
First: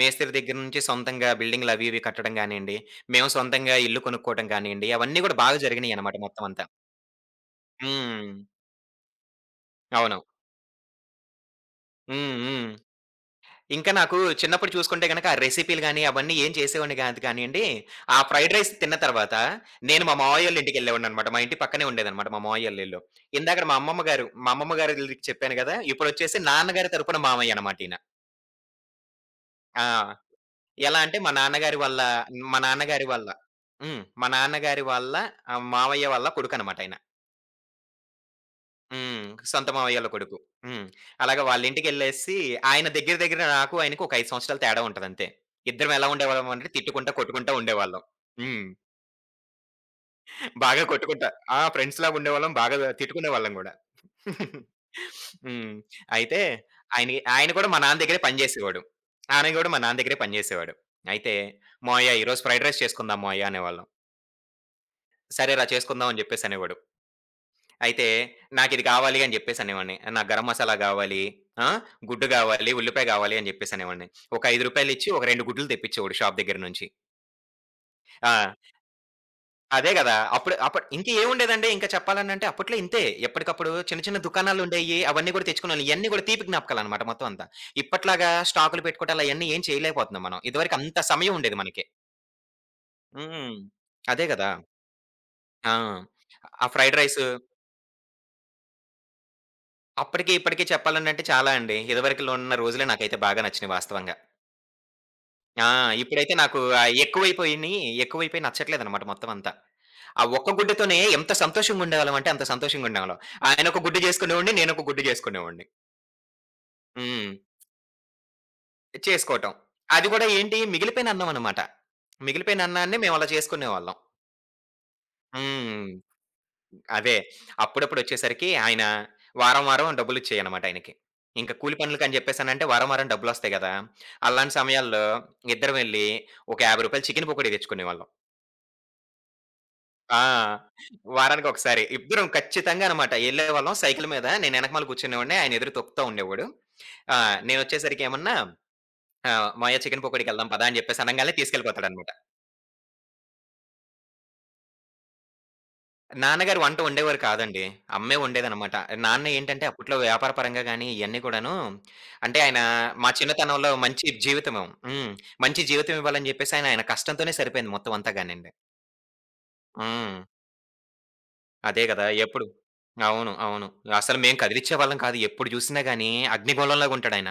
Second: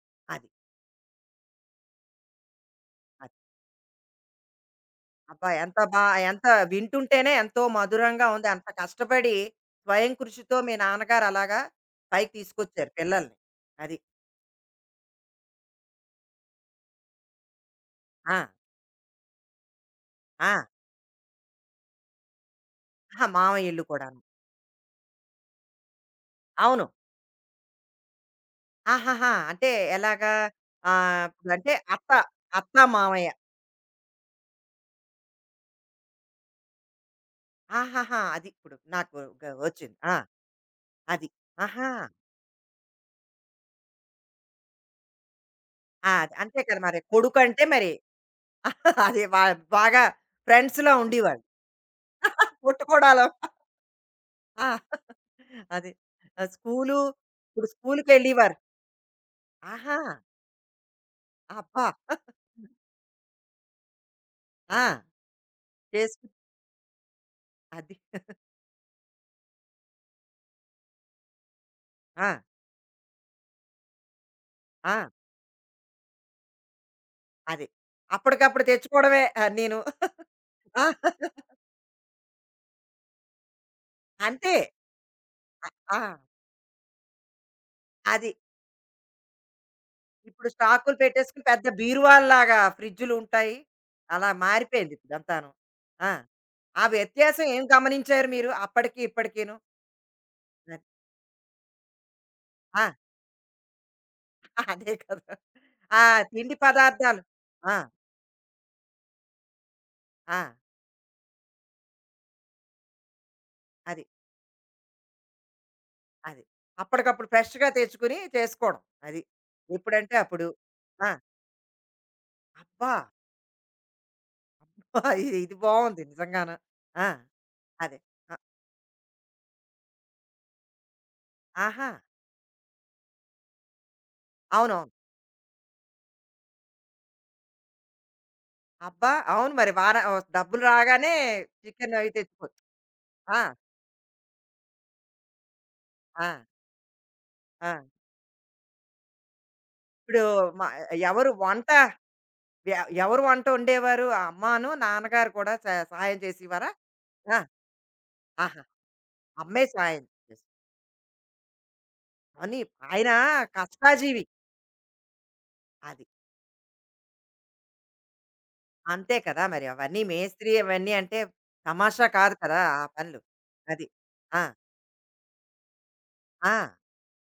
[SPEAKER 2] మేస్త్రి
[SPEAKER 1] అది.
[SPEAKER 2] దగ్గర నుంచి సొంతంగా బిల్డింగ్‌లు అవి ఇవి కట్టడం గానియండి, మేము
[SPEAKER 1] అది.
[SPEAKER 2] సొంతంగా ఇల్లు కొనుక్కోవడం గానియండి, అవన్నీ గూడా
[SPEAKER 1] అబ్బా!
[SPEAKER 2] బాగా
[SPEAKER 1] ఎంత బా
[SPEAKER 2] జరిగినియనమాట
[SPEAKER 1] ఎంత
[SPEAKER 2] మొత్తం అంతా.
[SPEAKER 1] వింటుంటేనే ఎంతో మధురంగా
[SPEAKER 2] హ్మ్.
[SPEAKER 1] ఉంది. అంత కష్టపడి స్వయం
[SPEAKER 2] అవును.
[SPEAKER 1] కృషితో మీ నాన్నగారు అలాగా పైకి
[SPEAKER 2] హ్మ్. హ్మ్.
[SPEAKER 1] తీసుకొచ్చారు పిల్లల్ని.
[SPEAKER 2] ఇంకా
[SPEAKER 1] అది.
[SPEAKER 2] నాకు చిన్నప్పుడు చూసుకుంటే గనక, ఆ రెసిపీలు గాని, అవన్నీ ఏం చేసేవాడిని కాదు కానియండి. ఆ
[SPEAKER 1] ఆ!
[SPEAKER 2] ఫ్రైడ్ రైస్ తిన్న తర్వాత, నేను మా
[SPEAKER 1] ఆ!
[SPEAKER 2] మావయ్యోళ్ళ ఇంటికెళ్ళేవాడిననమాట. మా ఇంటి పక్కనే ఉండేదనమాట మా మావయ్యోళ్ళ ఇల్లు.
[SPEAKER 1] ఆహా!
[SPEAKER 2] ఇందాకడ
[SPEAKER 1] మామయ్య
[SPEAKER 2] మా
[SPEAKER 1] ఇల్లు
[SPEAKER 2] అమ్మమ్మ
[SPEAKER 1] కూడాను.
[SPEAKER 2] గారు, మా అమ్మమ్మ గారి ఇల్లు చెప్పాను గదా! ఇప్పుడొచ్చేసి
[SPEAKER 1] అవును.
[SPEAKER 2] నాన్నగారి తరపున మామయ్య అనమాట ఈయన.
[SPEAKER 1] ఆహాహా! అంటే
[SPEAKER 2] ఆ!
[SPEAKER 1] ఎలాగా?
[SPEAKER 2] ఎలా అంటే
[SPEAKER 1] ఆహ్,
[SPEAKER 2] మా
[SPEAKER 1] అంటే
[SPEAKER 2] నాన్నగారి వాళ్ళ
[SPEAKER 1] అత్త,
[SPEAKER 2] మా
[SPEAKER 1] అత్త
[SPEAKER 2] నాన్నగారి
[SPEAKER 1] మామయ్య.
[SPEAKER 2] వాళ్ళ హ్మ్. మా నాన్నగారి వాళ్ళ మావయ్య వాళ్ళ కొడుకనమాట ఆయన.
[SPEAKER 1] ఆహాహా! అది ఇప్పుడు నాకు
[SPEAKER 2] హ్మ్.
[SPEAKER 1] గ
[SPEAKER 2] సొంత
[SPEAKER 1] వచ్చింది.
[SPEAKER 2] మావయ్యోళ్ళ
[SPEAKER 1] ఆ!
[SPEAKER 2] కొడుకు. హ్మ్.
[SPEAKER 1] అది.
[SPEAKER 2] అలాగా
[SPEAKER 1] ఆహా!
[SPEAKER 2] వాళ్ళింటికెళ్ళేసి ఆయన దగ్గర దగ్గర నాకు ఆయనకి ఒక 5 సంవత్సరాల తేడా ఉంటదంతే. ఇద్దరం ఎలా
[SPEAKER 1] ఆ! అది
[SPEAKER 2] ఉండేవాళ్ళం
[SPEAKER 1] అంతే
[SPEAKER 2] అంటే
[SPEAKER 1] కదా! మరి
[SPEAKER 2] తిట్టుకుంటా, కొట్టుకుంటా
[SPEAKER 1] కొడుకంటే మరి
[SPEAKER 2] ఉండేవాళ్ళం. హ్మ్.
[SPEAKER 1] అది బా బాగా
[SPEAKER 2] బాగా
[SPEAKER 1] ఫ్రెండ్స్‌లా
[SPEAKER 2] కొట్టుకుంటా
[SPEAKER 1] ఉండేవాళ్ళు.
[SPEAKER 2] ఆ! ఫ్రెండ్స్‌లాగా ఉండేవాళ్ళం. బాగా
[SPEAKER 1] పుట్టగొడాలో
[SPEAKER 2] తిట్టుకునేవాళ్ళం గూడా.
[SPEAKER 1] ఆ!
[SPEAKER 2] హ్మ్.
[SPEAKER 1] అది.
[SPEAKER 2] అయితే
[SPEAKER 1] ఆ స్కూలు
[SPEAKER 2] ఆయన ఆయన
[SPEAKER 1] ఇప్పుడు
[SPEAKER 2] కూడా మా నాన్న దగ్గరే పని
[SPEAKER 1] స్కూలుకెళ్ళేవారు.
[SPEAKER 2] జేసేవాడు. ఆయన గూడా మా
[SPEAKER 1] ఆహా!
[SPEAKER 2] నాన్న దగ్గరే పని జేసేవాడు. అయితే
[SPEAKER 1] అబ్బా!
[SPEAKER 2] "మావయ్య ఈరోజు ఫ్రైడ్ రైస్ చేసుకుందాం మావయ్య" అనేవాళ్ళం.
[SPEAKER 1] ఆ!
[SPEAKER 2] "సరేరా చేసుకుందాం" అని
[SPEAKER 1] చేసుకు
[SPEAKER 2] జెప్పేసనేవాడు.
[SPEAKER 1] అది.
[SPEAKER 2] అయితే నాకిది కావాలి అని జెప్పేసనేవాడిని. నాకు గరం మసాలా గావాలి, ఆ! గుడ్డు
[SPEAKER 1] ఆ!
[SPEAKER 2] గావాలి, ఉల్లిపాయ గావాలి అని జెప్పేసనేవాడిని. ఒక రూ. 5
[SPEAKER 1] ఆ!
[SPEAKER 2] ఇచ్చి ఒక 2 గుడ్లు తెప్పించేవాడు షాప్ దగ్గర నుంచి.
[SPEAKER 1] అది.
[SPEAKER 2] ఆ!
[SPEAKER 1] అప్పటికప్పుడు తెచ్చుకోవడమే ఆహ్, నేను.
[SPEAKER 2] అదే గదా! అప్పుడు
[SPEAKER 1] ఆ!
[SPEAKER 2] అప్పుడు ఇంకేముండేదండి ఇంక చెప్పాలనంటే అప్పట్లో ఇంతే. ఎప్పటికప్పుడు చిన్న చిన్న
[SPEAKER 1] అంతే.
[SPEAKER 2] దుకాణాలుండేయి. అవన్నీ గూడా తెచ్చుకునేవాళ్ళం. ఇయన్నీ
[SPEAKER 1] ఆ!
[SPEAKER 2] గూడా తీపి జ్ఞాపకాలనమాట మొత్తం అంతా. ఇప్పట్లాగా
[SPEAKER 1] అది.
[SPEAKER 2] స్టాకులు పెట్టుకోవడం అలా ఇయన్నీ ఏం చేయలేకపోతున్నాం మనం.
[SPEAKER 1] ఇప్పుడు
[SPEAKER 2] ఇదివరకు
[SPEAKER 1] స్టాకులు
[SPEAKER 2] అంత సమయం
[SPEAKER 1] పెట్టేసుకుని
[SPEAKER 2] ఉండేది
[SPEAKER 1] పెద్ద
[SPEAKER 2] మనకి.
[SPEAKER 1] బీరువాల్లాగా
[SPEAKER 2] హ్మ్.
[SPEAKER 1] ఫ్రిడ్జులుంటాయి.
[SPEAKER 2] అదే
[SPEAKER 1] అలా
[SPEAKER 2] గదా!
[SPEAKER 1] మారిపోయింది ఇప్పుడంతాను.
[SPEAKER 2] ఆ!
[SPEAKER 1] ఆ!
[SPEAKER 2] ఆ
[SPEAKER 1] ఆ
[SPEAKER 2] ఫ్రైడ్ రైసు
[SPEAKER 1] వ్యత్యాసం ఏం గమనించారు మీరు అప్పటికి ఇప్పటికీను?
[SPEAKER 2] అప్పటికి, ఇప్పటికి
[SPEAKER 1] అది.
[SPEAKER 2] చెప్పాలనంటే చాలా అండి. ఇదివరకులో ఉన్న
[SPEAKER 1] ఆ!
[SPEAKER 2] రోజులే నాకైతే బాగా నచ్చినయి వాస్తవంగా.
[SPEAKER 1] అదే కదా!
[SPEAKER 2] ఆ!
[SPEAKER 1] ఆ
[SPEAKER 2] ఇప్పుడైతే
[SPEAKER 1] తిండి
[SPEAKER 2] నాకు
[SPEAKER 1] పదార్థాలు. ఆ!
[SPEAKER 2] ఎక్కువైపోయినియి, ఎక్కువైపోయి నచ్చట్లేదనమాట మొత్తం అంతా. ఆ
[SPEAKER 1] ఆ!
[SPEAKER 2] ఒక్క గుడ్డుతోనే ఎంత సంతోషంగుండేవాళ్ళమంటే అంత సంతోషంగుండేవాళ్ళం. ఆయన ఒక గుడ్డు
[SPEAKER 1] అది.
[SPEAKER 2] చేసుకునేవాడిని, నేను ఒక గుడ్డు చేసుకునేవాడిని.
[SPEAKER 1] అది. అప్పటికప్పుడు
[SPEAKER 2] హ్మ్.
[SPEAKER 1] ఫ్రెష్‌గా తెచ్చుకొని చేసుకోవడం. అది.
[SPEAKER 2] చేసుకోవటం. అది
[SPEAKER 1] ఎప్పుడంటే
[SPEAKER 2] కూడా
[SPEAKER 1] అప్పుడు.
[SPEAKER 2] ఏంటి
[SPEAKER 1] ఆ!
[SPEAKER 2] మిగిలిపోయిన అన్నం అనమాట. మిగిలిపోయిన
[SPEAKER 1] అబ్బా!
[SPEAKER 2] అన్నాన్ని మేమలా చేసుకునేవాళ్ళం.
[SPEAKER 1] ఇది ఇది
[SPEAKER 2] హ్మ్.
[SPEAKER 1] బావుంది నిజంగాను. ఆ!
[SPEAKER 2] అదే.
[SPEAKER 1] అదే. అ
[SPEAKER 2] అప్పుడప్పుడొచ్చేసరికి ఆయన వారం, వారం డబ్బులిచ్చేయనమాట ఆయనకి. ఇంక కూలి
[SPEAKER 1] ఆహా!
[SPEAKER 2] పనులకని జెప్పేసనంటే వారం, వారం డబ్బులొస్తాయి గదా! అలాంటి
[SPEAKER 1] అవునవును.
[SPEAKER 2] సమయాల్లో ఇద్దరం వెళ్లి ఒక రూ. 50 చికెను పకోడీ తెచ్చుకునేవాళ్ళం.
[SPEAKER 1] అబ్బా! అవును మరి వార
[SPEAKER 2] ఆ!
[SPEAKER 1] ఓహ్, డబ్బులు రాగానే
[SPEAKER 2] వారానికొకసారి.
[SPEAKER 1] చికెన్ అవి
[SPEAKER 2] ఇద్దరం
[SPEAKER 1] తెచ్చుకోవచ్చు.
[SPEAKER 2] ఖచ్చితంగా అనమాట
[SPEAKER 1] ఆ!
[SPEAKER 2] ఎళ్ళేవాళ్ళం సైకిల్ మీద. నేను ఎనకమాల కూర్చునేవాడిని. ఆయన ఎదురు తొక్కుతా
[SPEAKER 1] ఆ!
[SPEAKER 2] ఉండేవాడు. ఆ!
[SPEAKER 1] ఆ!
[SPEAKER 2] నేనొచ్చేసరికి ఏమన్నా "మావయ్య చికెను
[SPEAKER 1] ఇప్పుడు
[SPEAKER 2] పకోడీకెళ్దాం
[SPEAKER 1] మ
[SPEAKER 2] పదా" అని జెప్పేసి
[SPEAKER 1] ఎవరు
[SPEAKER 2] అనంగాల్నే
[SPEAKER 1] వంట
[SPEAKER 2] తీసుకెళ్ళిపోతాడనమాట.
[SPEAKER 1] ఎ ఎవరు వంట వండేవారు? ఆ అమ్మాను, నాన్నగారు కూడా స సహాయం
[SPEAKER 2] నాన్నగారు
[SPEAKER 1] చేసేవారా?
[SPEAKER 2] వంట వండేవారు
[SPEAKER 1] ఆ!
[SPEAKER 2] కాదండి. అమ్మే
[SPEAKER 1] ఆహా!
[SPEAKER 2] వండేదనమాట. నాన్న
[SPEAKER 1] అమ్మే
[SPEAKER 2] ఏంటంటే అప్పట్లో
[SPEAKER 1] సహాయం
[SPEAKER 2] వ్యాపార
[SPEAKER 1] చేసి.
[SPEAKER 2] పరంగా గాని ఇయన్నీ కూడాను అంటే
[SPEAKER 1] పోనీ
[SPEAKER 2] ఆయన
[SPEAKER 1] ఆయన
[SPEAKER 2] మా చిన్నతనంలో మంచి
[SPEAKER 1] కష్టాజీవి.
[SPEAKER 2] జీవితము. హ్మ్. మంచి జీవితం
[SPEAKER 1] అది.
[SPEAKER 2] ఇవ్వాలని జెప్పేసి ఆయన, ఆయన కష్టంతోనే సరిపోయింది మొత్తం అంతా గానండి.
[SPEAKER 1] అంతే కదా! మరి అవన్నీ
[SPEAKER 2] హ్మ్.
[SPEAKER 1] మేస్త్రి అవన్నీ అంటే
[SPEAKER 2] అదే
[SPEAKER 1] తమాషా
[SPEAKER 2] గదా!
[SPEAKER 1] కాదు
[SPEAKER 2] ఎప్పుడు
[SPEAKER 1] కదా! ఆ పనులు.
[SPEAKER 2] అవును. అవును.
[SPEAKER 1] అది.
[SPEAKER 2] అసలు మేము
[SPEAKER 1] ఆ!
[SPEAKER 2] కదిలిచ్చేవాళ్ళం కాదు. ఎప్పుడు జూసినా గాని
[SPEAKER 1] ఆ!
[SPEAKER 2] అగ్నిగోళంలాగుంటాడాయన.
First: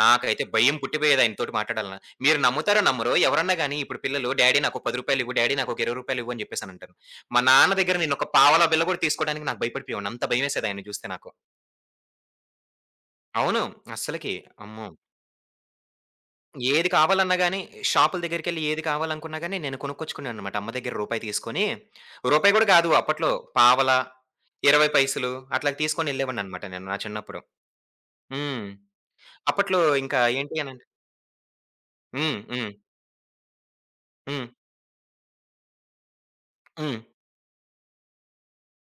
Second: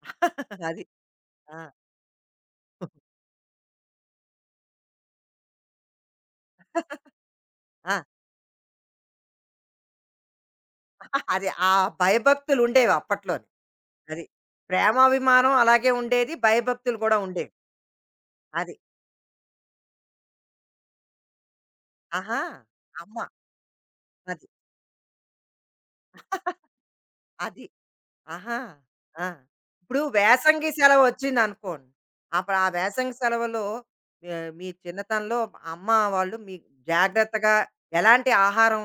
[SPEAKER 2] నాకైతే భయం
[SPEAKER 1] అది.
[SPEAKER 2] పుట్టిపోయేది ఆయనతోటి
[SPEAKER 1] ఆ!
[SPEAKER 2] మాట్లాడాలన్నా. మీరు నమ్ముతారో నమ్మరో ఎవరన్నా గాని ఇప్పుడు పిల్లలు డాడీ నాకొక రూ. 10 ఇవ్వు, డాడీ నాకొక రూ. 20 అని చెప్పేసనంటారు. మా నాన్న
[SPEAKER 1] ఆ!
[SPEAKER 2] దగ్గర నేనొక పావలా బిళ్ళ గూడా తీసుకోడానికి నాకు భయపడిపోయేవాడిని. అంత భయమేసేది ఆయన్ని చూస్తే నాకు.
[SPEAKER 1] అది ఆ భయభక్తులుండేవి అప్పట్లోని.
[SPEAKER 2] అవును.
[SPEAKER 1] అది.
[SPEAKER 2] అస్సలకి. అమ్మో!
[SPEAKER 1] ప్రేమాభిమానం అలాగే ఉండేది.
[SPEAKER 2] ఏది
[SPEAKER 1] భయభక్తులు కూడా
[SPEAKER 2] కావాలన్నా
[SPEAKER 1] ఉండేవి.
[SPEAKER 2] గాని షాపుల దగ్గరికెళ్లి
[SPEAKER 1] అది.
[SPEAKER 2] ఏది కావాలనుకున్నా గాని నేను కొనుక్కొచ్చుకునేవాడినన్నమాట. అమ్మ దగ్గర రూపాయి తీసుకొని
[SPEAKER 1] ఆహా!
[SPEAKER 2] రూపాయి గూడా కాదు
[SPEAKER 1] అమ్మ!
[SPEAKER 2] అప్పట్లో పావలా,
[SPEAKER 1] అది.
[SPEAKER 2] 20 పైసలు అట్లా తీసుకొని ఎళ్ళేవాడినన్నమాట నేను నా చిన్నప్పుడు.
[SPEAKER 1] అది. ఆహా!
[SPEAKER 2] హ్మ్.
[SPEAKER 1] ఆ!
[SPEAKER 2] అప్పట్లో
[SPEAKER 1] ఇప్పుడు
[SPEAKER 2] ఇంకా ఏంటి
[SPEAKER 1] వేసంగి
[SPEAKER 2] అనంటే
[SPEAKER 1] సెలవొచ్చిందనుకోండి.
[SPEAKER 2] హ్మ్.
[SPEAKER 1] అప్పుడు ఆ
[SPEAKER 2] హ్మ్.
[SPEAKER 1] వేసంగి సెలవులో
[SPEAKER 2] హ్మ్.
[SPEAKER 1] ఆహ్, మీ చిన్నతనంలో అమ్మ వాళ్ళు మీకు
[SPEAKER 2] హ్మ్.
[SPEAKER 1] జాగ్రత్తగా ఎలాంటి ఆహారం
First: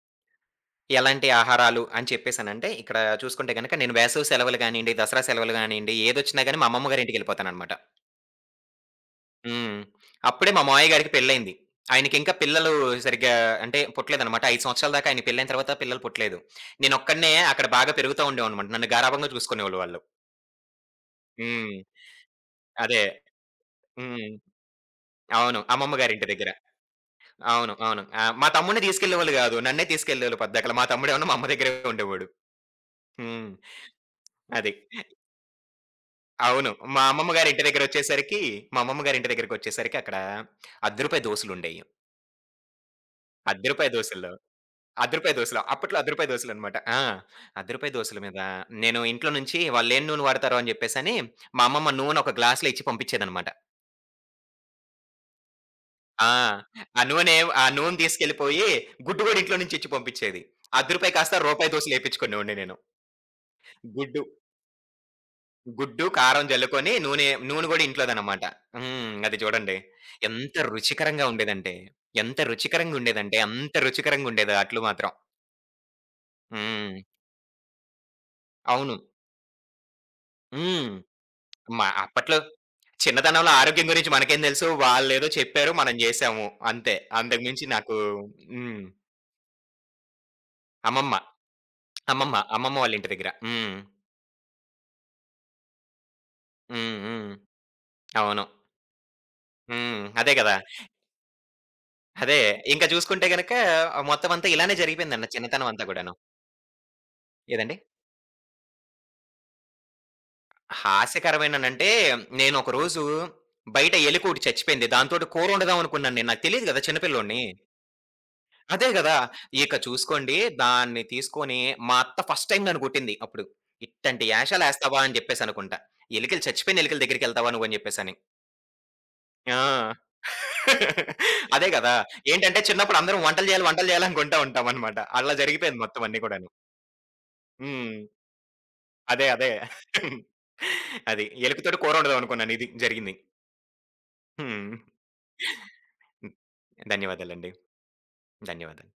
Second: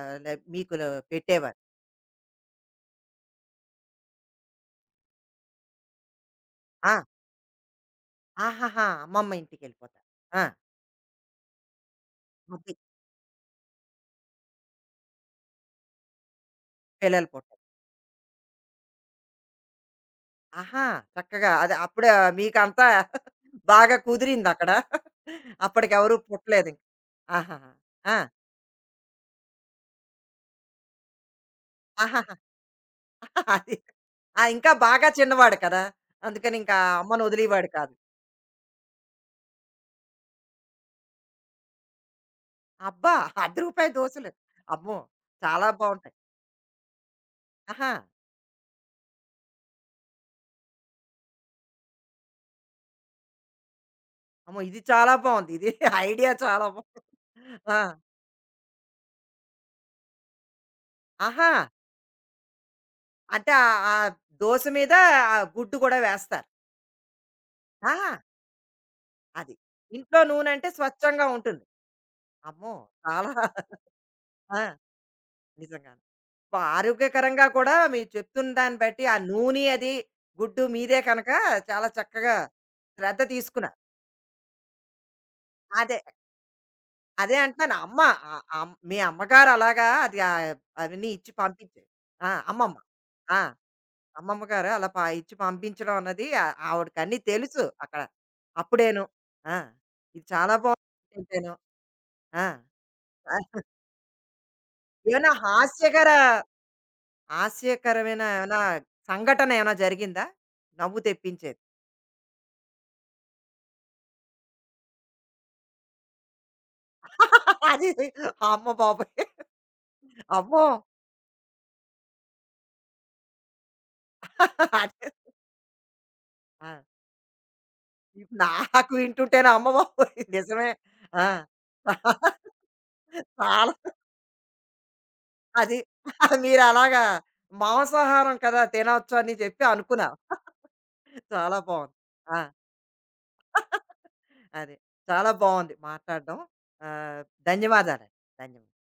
[SPEAKER 1] ఆహ్, లే మీకు ల
[SPEAKER 2] ఎలాంటి
[SPEAKER 1] పెట్టేవారు?
[SPEAKER 2] ఆహారాలు అని చెప్పేసనంటే, ఇక్కడ చూసుకుంటే గనక నేను వేసవి సెలవులు గానియండి, దసరా సెలవులు గానియండి, ఏదొచ్చినా గాని మా అమ్మమ్మ
[SPEAKER 1] ఆ!
[SPEAKER 2] గారి ఇంటికెళ్ళిపోతాననమాట.
[SPEAKER 1] ఆహాహా! అమ్మమ్మ
[SPEAKER 2] హ్మ్.
[SPEAKER 1] ఇంటికెళ్ళిపోతారు. ఆ!
[SPEAKER 2] అప్పుడే మా మావయ్య గారికి పెళ్లయింది. ఆయనకింకా
[SPEAKER 1] అది.
[SPEAKER 2] పిల్లలు సరిగ్గా అంటే పుట్టలేదనమాట. 5 సంవత్సరాల దాకా ఆయన పెళ్లయిన తర్వాత పిల్లలు పుట్టలేదు.
[SPEAKER 1] పిల్లల
[SPEAKER 2] నేనొక్కడినే
[SPEAKER 1] పూట.
[SPEAKER 2] అక్కడ బాగా పెరుగుతా ఉండేవాడినమాట. నన్ను గారాబంగా చూసుకునేవాళ్ళు వాళ్ళు.
[SPEAKER 1] ఆహా! చక్కగా అది
[SPEAKER 2] హ్మ్.
[SPEAKER 1] అప్పుడే మీకంతా
[SPEAKER 2] అదే.
[SPEAKER 1] బాగా
[SPEAKER 2] హ్మ్.
[SPEAKER 1] కుదిరిందక్కడ.
[SPEAKER 2] అవును. అమ్మమ్మ
[SPEAKER 1] అప్పటికెవరు
[SPEAKER 2] గారింటి దగ్గర.
[SPEAKER 1] పుట్టలేదింక. ఆహాహా!
[SPEAKER 2] అవును. అవును.
[SPEAKER 1] ఆ!
[SPEAKER 2] మా తమ్ముడిని తీసుకెళ్ళేవాళ్ళు గాదు. నన్నే తీసుకెళ్ళేవాళ్ళు పద్దాకల. మా తమ్ముడేమో మా అమ్మ దగ్గరే
[SPEAKER 1] ఆహా!
[SPEAKER 2] ఉండేవాడు. హ్మ్.
[SPEAKER 1] అది. ఆ!
[SPEAKER 2] అది.
[SPEAKER 1] ఇంకా బాగా చిన్నవాడు కదా! అందుకని
[SPEAKER 2] అవును.
[SPEAKER 1] ఇంకా
[SPEAKER 2] మా
[SPEAKER 1] అమ్మను
[SPEAKER 2] అమ్మమ్మ గారి ఇంటి
[SPEAKER 1] వదిలేవాడు కాదు.
[SPEAKER 2] దగ్గరొచ్చేసరికి మా అమ్మమ్మ గారి ఇంటి దగ్గరికొచ్చేసరికి అక్కడ రూ. 10 దోసెలుండేయి. రూ.
[SPEAKER 1] అబ్బా! రూ. 10 రూపాయల
[SPEAKER 2] 10 దోసెల్లో
[SPEAKER 1] దోసలు.
[SPEAKER 2] రూ.
[SPEAKER 1] అమ్మో!
[SPEAKER 2] 10 దోసెలు.
[SPEAKER 1] చాలా
[SPEAKER 2] అప్పట్లో రూ.
[SPEAKER 1] బావుంటాయి.
[SPEAKER 2] 10 దోసెలనమాట. ఆ! రూ.
[SPEAKER 1] ఆహా!
[SPEAKER 2] 10 దోసెల మీద నేను ఇంట్లో నుంచి "వాళ్ళేం నూనె వాడతారో" అని చెప్పేసని మా అమ్మమ్మ నూనె ఒక గ్లాస్‌లో ఇచ్చి పంపించేదనమాట.
[SPEAKER 1] అమ్మో! ఇది చాలా బావుంది. ఇది ఐడియా
[SPEAKER 2] ఆ!
[SPEAKER 1] చాలా బావుంది.
[SPEAKER 2] ఆ నూనె ఆ
[SPEAKER 1] ఆ!
[SPEAKER 2] నూనె తీసుకెళ్ళిపోయి గుడ్డు గూడా ఇంట్లో నుంచి ఇచ్చి పంపించేది. రూ. 10 కాస్త రూ.
[SPEAKER 1] ఆహా!
[SPEAKER 2] 1 దోసెలేపిచ్చుకునేవాడిని నేను.
[SPEAKER 1] అంటే ఆహ్, ఆ
[SPEAKER 2] గుడ్డు
[SPEAKER 1] దోస మీద ఆ గుడ్డు కూడా
[SPEAKER 2] గుడ్డు, కారం
[SPEAKER 1] వేస్తారు.
[SPEAKER 2] జల్లుకొని నూనె నూనె గూడా
[SPEAKER 1] ఆ!
[SPEAKER 2] ఇంట్లోదనమాట. హ్మ్. అది
[SPEAKER 1] అది.
[SPEAKER 2] చూడండి.
[SPEAKER 1] ఇంట్లో
[SPEAKER 2] ఎంత
[SPEAKER 1] నూనంటే స్వచ్ఛంగా
[SPEAKER 2] రుచికరంగా
[SPEAKER 1] ఉంటుంది.
[SPEAKER 2] ఉండేదంటే, ఎంత
[SPEAKER 1] అమ్మో! చాలా
[SPEAKER 2] రుచికరంగుండేదంటే, అంత రుచికరంగుండేది
[SPEAKER 1] ఆ!
[SPEAKER 2] అట్లు మాత్రం.
[SPEAKER 1] నిజంగానే. బా
[SPEAKER 2] హ్మ్.
[SPEAKER 1] ఆరోగ్యకరంగా కూడా మీరు చెప్తున్న దాన్ని
[SPEAKER 2] అవును.
[SPEAKER 1] బట్టి ఆ నూనె అది, గుడ్డు
[SPEAKER 2] హ్మ్.
[SPEAKER 1] మీదే కనుక
[SPEAKER 2] మా
[SPEAKER 1] చాలా చక్కగా
[SPEAKER 2] అప్పట్లో
[SPEAKER 1] శ్రద్ధ
[SPEAKER 2] చిన్నతనంలో
[SPEAKER 1] తీసుకున్నారు.
[SPEAKER 2] ఆరోగ్యం గురించి మనకేం తెలుసు? వాళ్ళేదో చెప్పారు. మనం
[SPEAKER 1] అదే.
[SPEAKER 2] జేసాము. అంతే.
[SPEAKER 1] అదే
[SPEAKER 2] అంతకు మించి
[SPEAKER 1] అంటున్నాను.
[SPEAKER 2] నాకు
[SPEAKER 1] అమ్మ ఆహ్, అమ్
[SPEAKER 2] హ్మ్.
[SPEAKER 1] మీ అమ్మగారు అలాగా అది ఆహ్, అవన్నీ
[SPEAKER 2] అమ్మమ్మ.
[SPEAKER 1] ఇచ్చి పంపించారు. ఆ!
[SPEAKER 2] అమ్మమ్మ. అమ్మమ్మ
[SPEAKER 1] అమ్మమ్మ.
[SPEAKER 2] వాళ్ళింటి దగ్గర.
[SPEAKER 1] ఆ!
[SPEAKER 2] హ్మ్.
[SPEAKER 1] అమ్మమ్మ గారు అలా ప ఇచ్చి పంపించడం అన్నది ఆహ్,
[SPEAKER 2] హ్మ్.
[SPEAKER 1] ఆవిడకన్నీ
[SPEAKER 2] హ్మ్.
[SPEAKER 1] తెలుసు అక్కడ.
[SPEAKER 2] అవును.
[SPEAKER 1] అప్పుడేను. ఆ!
[SPEAKER 2] హ్మ్.
[SPEAKER 1] ఇది
[SPEAKER 2] అదే గదా!
[SPEAKER 1] చాలా బావుంటేను.
[SPEAKER 2] అదే.
[SPEAKER 1] ఆ!
[SPEAKER 2] ఇంక చూసుకుంటే గనక
[SPEAKER 1] ఆహ్,
[SPEAKER 2] మొత్తం అంతా ఇలానే జరిగిపోయిందన్న
[SPEAKER 1] ఏమైనా
[SPEAKER 2] చిన్నతనం అంతా
[SPEAKER 1] హాస్యకర
[SPEAKER 2] గూడాను. ఏదండి?
[SPEAKER 1] హాస్యకరమైన ఏమైనా సంఘటన ఏమైనా జరిగిందా? నవ్వు తెప్పించేది.
[SPEAKER 2] హాస్యకరమేననంటే, నేనొక రోజు బయట ఎలికోటి చచ్చిపోయింది. దాంతోటి కూరొండుదాం అనుకున్నాను నేను. నాకు తెలీదు గదా! చిన్న పిల్లోడిని.
[SPEAKER 1] అది అమ్మ
[SPEAKER 2] అదే గదా!
[SPEAKER 1] బాబోయ్!
[SPEAKER 2] ఇక చూసుకోండి
[SPEAKER 1] అమ్మో!
[SPEAKER 2] దాన్ని తీసుకొని మా అత్త ఫస్ట్ టైమ్ నన్ను గొట్టింది అప్పుడు. "ఇట్టంటి ఏషాలేస్తావా?"
[SPEAKER 1] అదే.
[SPEAKER 2] అని జెప్పేసనుకుంట. ఎలికలు
[SPEAKER 1] ఆ!
[SPEAKER 2] చచ్చిపోయిన ఎలికల దగ్గరికెళ్తావా నువ్వని జెప్పేసని.
[SPEAKER 1] ఇప్పుడు నాకు వింటుంటేనే
[SPEAKER 2] ఆ!
[SPEAKER 1] అమ్మ బాబోయ్! నిజమే. ఆ!
[SPEAKER 2] అదే గదా! ఏంటంటే చిన్నప్పుడు అందరం వంటలు జేయాలి,
[SPEAKER 1] చాలా
[SPEAKER 2] వంటలు జేయాలి అనుకుంటా ఉంటామనమాట. అలా
[SPEAKER 1] అది
[SPEAKER 2] జరిగిపోయింది మొత్తం అన్నీ కూడాను.
[SPEAKER 1] మీరలాగా
[SPEAKER 2] హ్మ్.
[SPEAKER 1] మాంసాహారం కదా తినొచ్చు
[SPEAKER 2] అదే.
[SPEAKER 1] అని
[SPEAKER 2] అదే.
[SPEAKER 1] చెప్పి అనుకున్నారు.
[SPEAKER 2] అది
[SPEAKER 1] చాలా
[SPEAKER 2] ఎలుకతోటి
[SPEAKER 1] బావుంది.
[SPEAKER 2] కూరొండుదాం
[SPEAKER 1] ఆ!
[SPEAKER 2] అనుకున్నాను. ఇది జరిగింది. హ్మ్.
[SPEAKER 1] అదే. చాలా బావుంది
[SPEAKER 2] హ్మ్.
[SPEAKER 1] మాట్లాడడం. ఆహ్,
[SPEAKER 2] ధన్యవాదాలండి.
[SPEAKER 1] ధన్యవాదాలండి. ధన్యవాదాలు.
[SPEAKER 2] ధన్యవాదాలు.